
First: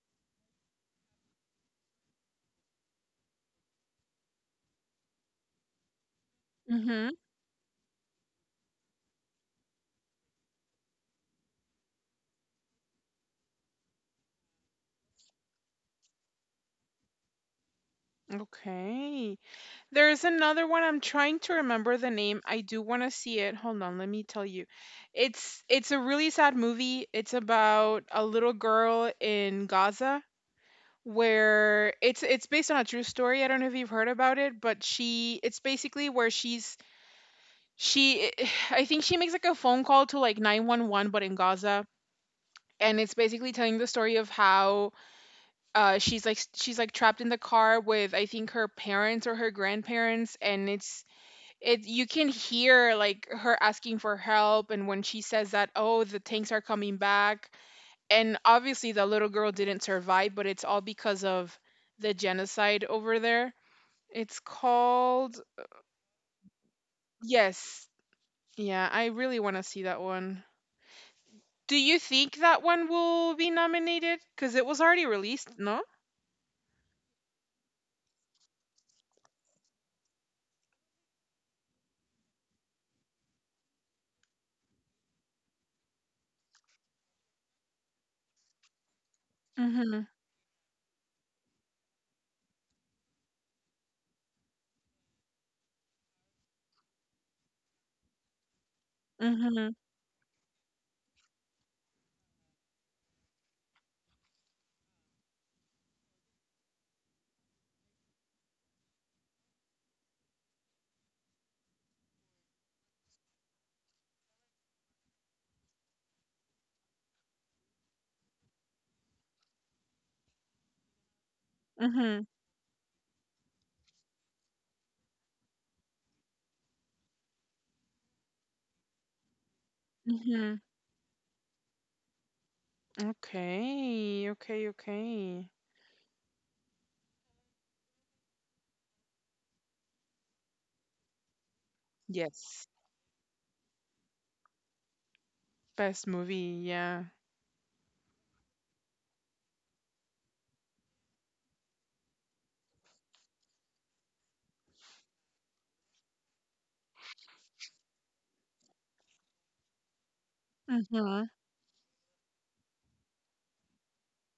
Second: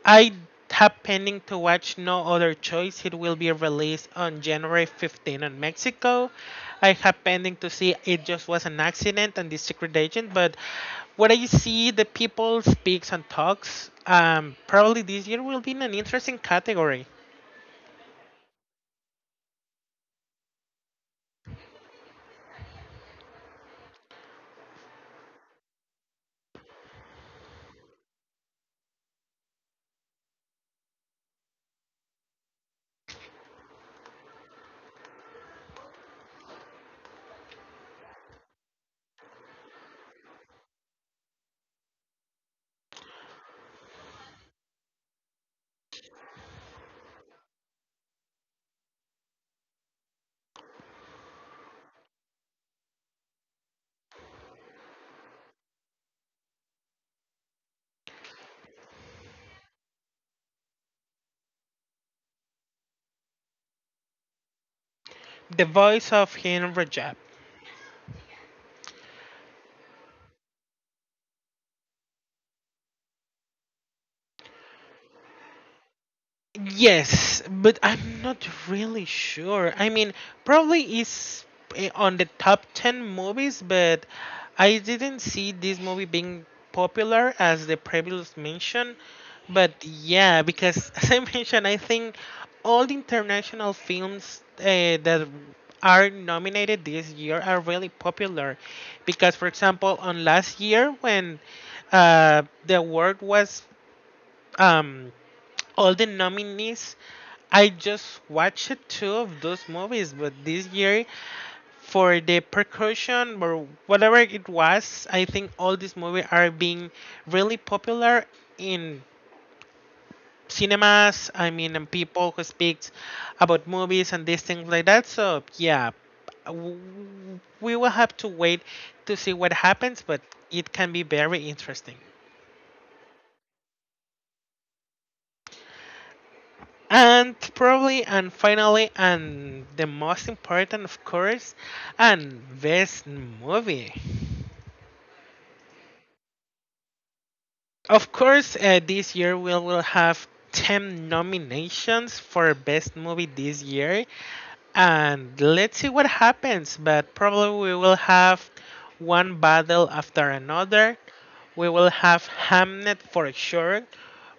Speaker 1: I Tap pending to watch no other choice. It will be released on January 15 in Mexico. I
Speaker 2: Mhm.
Speaker 1: have pending to see it just was an accident and the secret agent, but what I see the people speaks and talks, probably this year will be in an interesting category.
Speaker 2: Okay. There's another one I'm trying to remember the name. I do wanna see it. Hold on, let me tell you. It's a really sad movie. It's about a little girl in Gaza where it's based on a true story. I don't know if you've heard about it, but she it's basically where she's she I think she makes like a phone call to like 911 but in Gaza. And it's basically telling the story of how she's like trapped in the car with I think her parents or her grandparents, and it's it you can hear like her asking for help and when she says that, oh, the tanks are coming back, and obviously the little girl didn't survive, but it's all because of the genocide over there. It's called.
Speaker 1: The voice of Henry Jap.
Speaker 2: Yes. Yeah, I really want to see that one. Do you think that one will be nominated because it was already released? No.
Speaker 1: Yes, but I'm not really sure. I mean, probably is on the top 10 movies, but I didn't see this movie being popular as the previous mention. But
Speaker 2: Mm-hmm.
Speaker 1: yeah, because as I mentioned, I think all the international films that are nominated this year are really popular. Because, for
Speaker 2: Mm-hmm.
Speaker 1: example, on last year when the award was um, all the nominees. I just watched two of those movies, but this year for the percussion or whatever it was, I think all these movies are being really popular in cinemas. I mean, and
Speaker 2: Mm-hmm.
Speaker 1: people who speak about movies and these things like that. So yeah, w- we will have to wait to see what happens, but
Speaker 2: Mm-hmm.
Speaker 1: it can be very interesting.
Speaker 2: Okay, okay, okay.
Speaker 1: And probably, and finally, and the most important, of course, and
Speaker 2: Yes.
Speaker 1: best movie.
Speaker 2: Best movie, yeah.
Speaker 1: Of course, this year we will have 10 nominations for best movie this year, and let's see what happens. But probably we will have one battle after another.
Speaker 2: Mm-hmm.
Speaker 1: We will have Hamnet for sure.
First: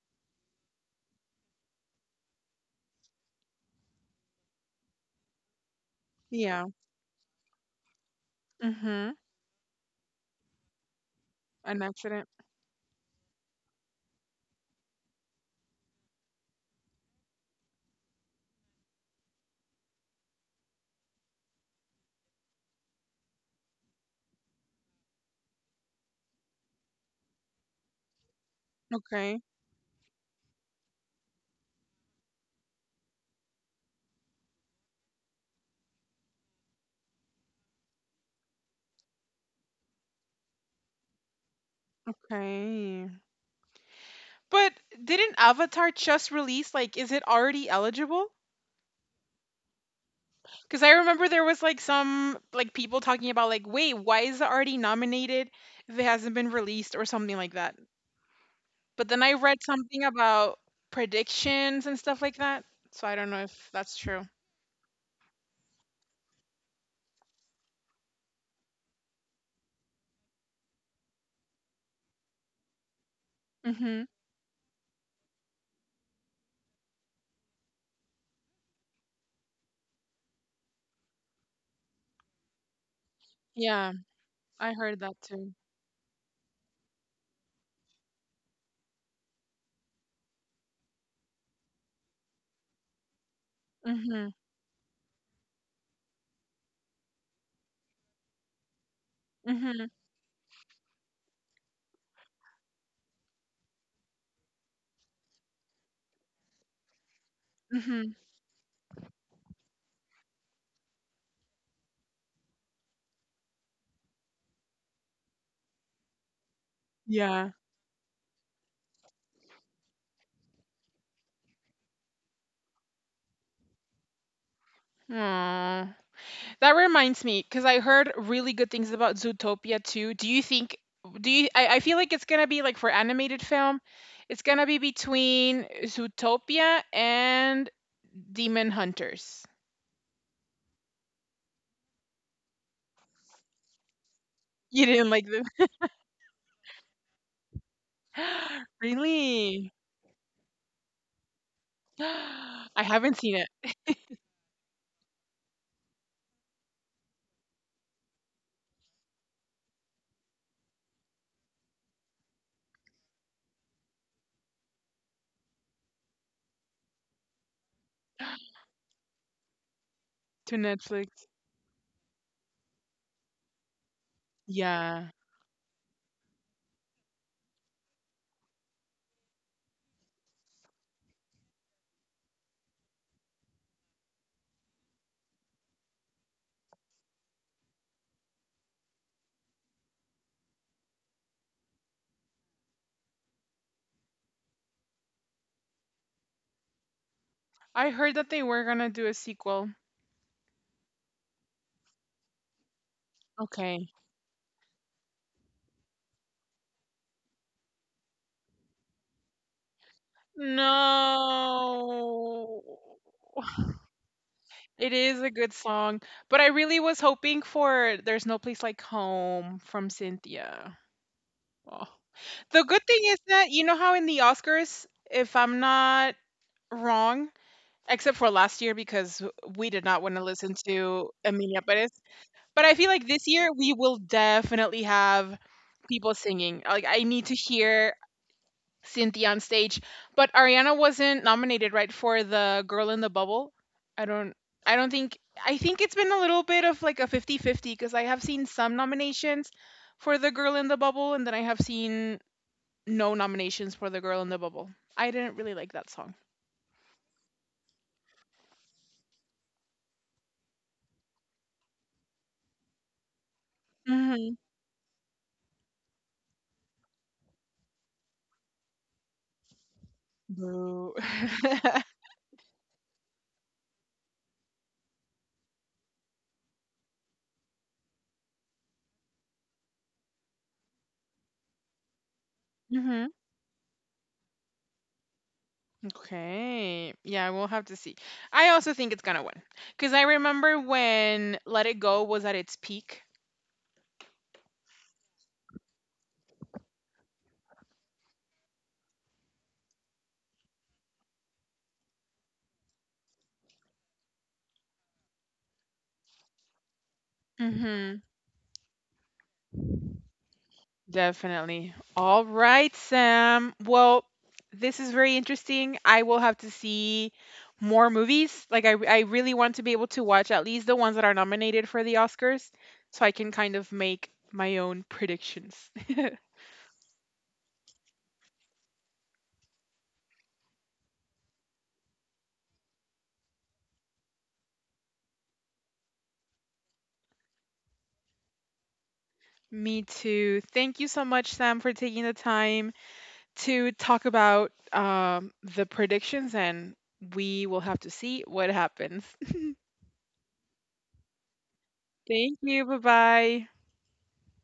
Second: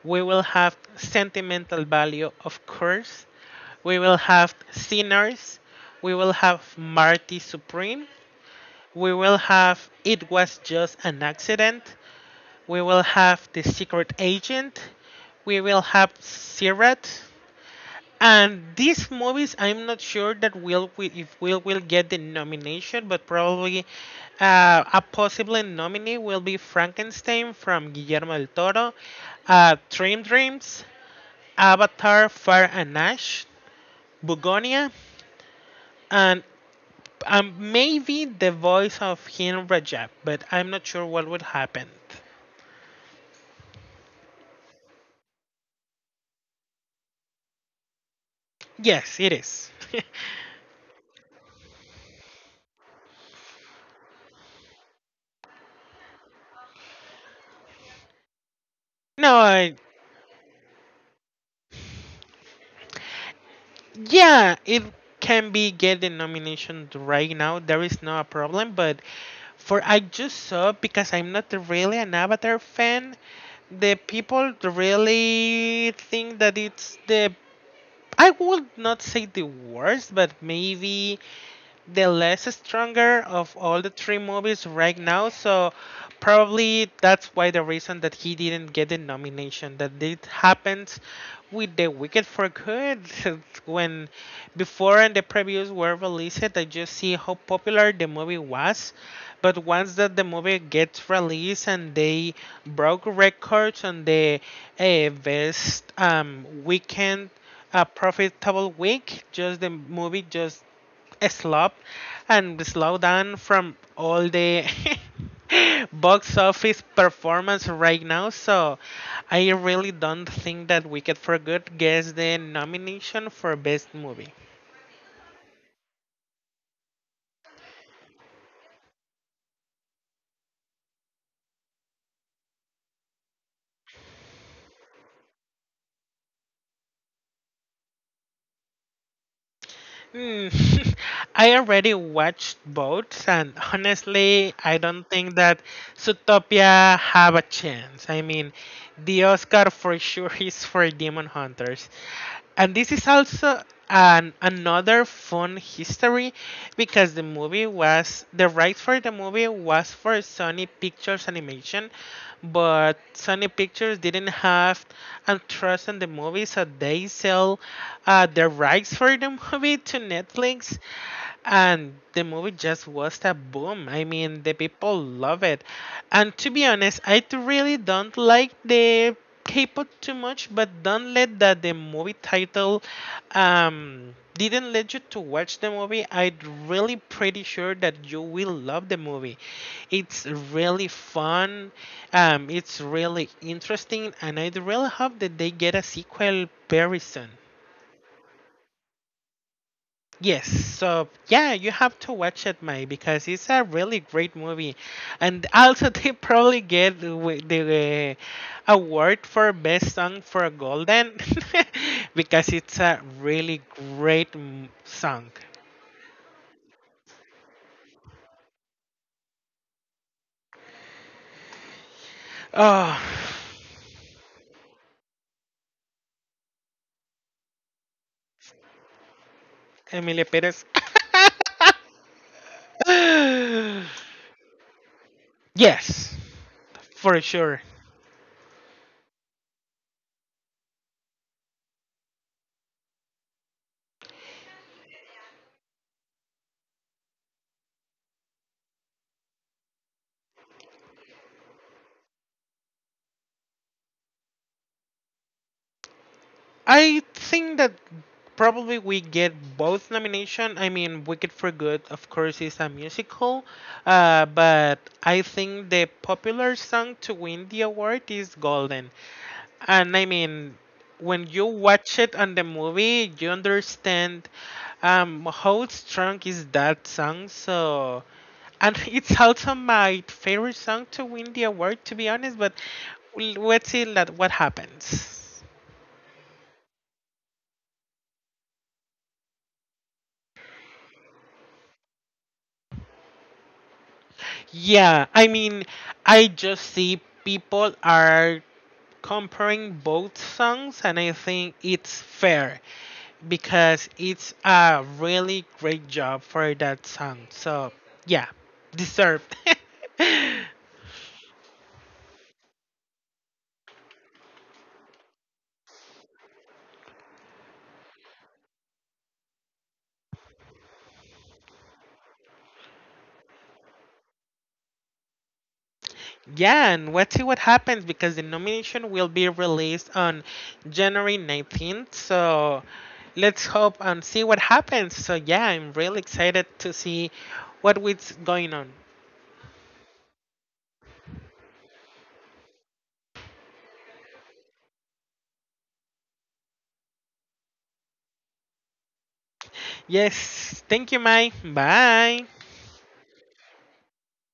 Speaker 1: We will have sentimental value, of course. We will have Sinners. We will have
Speaker 2: Yeah.
Speaker 1: Marty Supreme. We
Speaker 2: Mhm.
Speaker 1: will have It Was Just an
Speaker 2: An
Speaker 1: Accident.
Speaker 2: accident.
Speaker 1: We will have The Secret Agent. We will have Sirat. And these movies, I'm not sure that if we'll get the nomination, but probably a possible nominee will be Frankenstein from Guillermo del Toro,
Speaker 2: Okay.
Speaker 1: Dream Dreams, Avatar: Fire and Ash, Bugonia, and maybe the voice of him Rajab, but I'm not sure what would happen.
Speaker 2: Okay. But didn't Avatar just release? Like, is it already eligible?
Speaker 1: Yes, it is.
Speaker 2: Because I remember there was like some like people talking about like, wait, why is it already nominated if it hasn't been released or something like that. But then I
Speaker 1: no,
Speaker 2: read
Speaker 1: I,
Speaker 2: something about predictions and stuff like that. So I don't know if that's true.
Speaker 1: yeah, it can be get the nomination right now. There is no problem, but for I just saw because I'm not really an Avatar fan. The
Speaker 2: Mhm.
Speaker 1: people really think that it's the I would not say the worst, but maybe the less stronger of all the
Speaker 2: Yeah,
Speaker 1: three movies
Speaker 2: I
Speaker 1: right
Speaker 2: heard that
Speaker 1: now.
Speaker 2: too.
Speaker 1: So probably that's why the reason that he didn't get the nomination. That it happens with the Wicked for Good when
Speaker 2: Mhm.
Speaker 1: before and the previews were released. I just see how popular the movie was. But
Speaker 2: Mhm.
Speaker 1: once that the movie gets released and they broke records on the best weekend, a
Speaker 2: Mhm.
Speaker 1: profitable week, just the movie just a slop and slowdown from all the box office
Speaker 2: Yeah.
Speaker 1: performance right now. So I really don't think that Wicked for Good gets the nomination for best movie.
Speaker 2: Aw. That reminds me, because I heard really good things about Zootopia too. Do you think? Do you? I feel like it's gonna be like for animated film, it's gonna be between Zootopia and Demon Hunters.
Speaker 1: Hmm. I already watched both, and honestly, I
Speaker 2: You
Speaker 1: don't
Speaker 2: didn't like
Speaker 1: think
Speaker 2: them,
Speaker 1: that Zootopia have a chance. I mean, the Oscar
Speaker 2: really?
Speaker 1: for sure is for Demon Hunters, and
Speaker 2: I
Speaker 1: this is
Speaker 2: haven't seen it.
Speaker 1: also an another fun history because the rights for the movie was for Sony Pictures Animation, but Sony Pictures didn't have and trust in the movies that they sell the rights for the movie to
Speaker 2: To
Speaker 1: Netflix.
Speaker 2: Netflix.
Speaker 1: And the movie just was a boom. I mean, the people
Speaker 2: Yeah,
Speaker 1: love it. And to be honest, really don't like the K-pop too much, but don't let that the movie title didn't let you to watch the movie. I'm really pretty sure that you will love the movie. It's really fun. It's really interesting, and I really hope that they get a sequel very soon.
Speaker 2: I heard that they were gonna do a sequel.
Speaker 1: Yes, so yeah, you have to watch it, May, because it's a
Speaker 2: Okay.
Speaker 1: really great movie, and also they probably get the the award for best song for Golden
Speaker 2: No.
Speaker 1: because it's a really great
Speaker 2: It is a
Speaker 1: song.
Speaker 2: good song, but I really was hoping for "There's No Place Like Home" from Cynthia. Oh. The good thing
Speaker 1: Oh,
Speaker 2: is that you know how in the Oscars, if I'm not wrong, except for last year because we did not want to
Speaker 1: Emilia
Speaker 2: listen
Speaker 1: Perez.
Speaker 2: to Emilia Perez, but I feel like this year we will definitely have people
Speaker 1: yes,
Speaker 2: singing. Like, I
Speaker 1: for
Speaker 2: need to
Speaker 1: sure.
Speaker 2: hear Cynthia on stage. But Ariana wasn't nominated, right, for the Girl in the Bubble. I don't I don't think I think it's been a little bit of like a fifty-fifty because I have seen some nominations for the Girl in the Bubble and then I have seen no nominations for the Girl in the Bubble. I didn't really like that song.
Speaker 1: I think that probably we get both nomination. I mean, Wicked for Good, of course, is a musical,
Speaker 2: Mhm.
Speaker 1: but I think the popular song to win the award is Golden. And I mean,
Speaker 2: Boo.
Speaker 1: when you watch it on the movie, you understand how strong is that song. So, and it's also my favorite song to win the award, to be honest. But
Speaker 2: Hmm.
Speaker 1: let's see that what happens.
Speaker 2: Okay. Yeah, we'll have to see. I also think it's gonna win because I remember when Let It Go was at its peak.
Speaker 1: Yeah, I mean, I just see people are comparing both songs, and I think it's fair because it's a really great job for that song. So,
Speaker 2: Hmm.
Speaker 1: yeah, deserved.
Speaker 2: Definitely. All right, Sam. Well, this is very interesting. I will have to see more movies. Like, I really want to be able to watch at least the ones that are nominated for the Oscars so I can kind of make my own predictions.
Speaker 1: yeah, and let's see what happens because the nomination will be released on January 19th. So, let's hope and see what happens. So, yeah, I'm really excited to see what's going on.
Speaker 2: Me too. Thank you so much, Sam, for taking the time to talk about the predictions, and we will have to see what happens.
Speaker 1: Yes. Thank you, Mai. Bye.
Speaker 2: Thank you. Bye bye.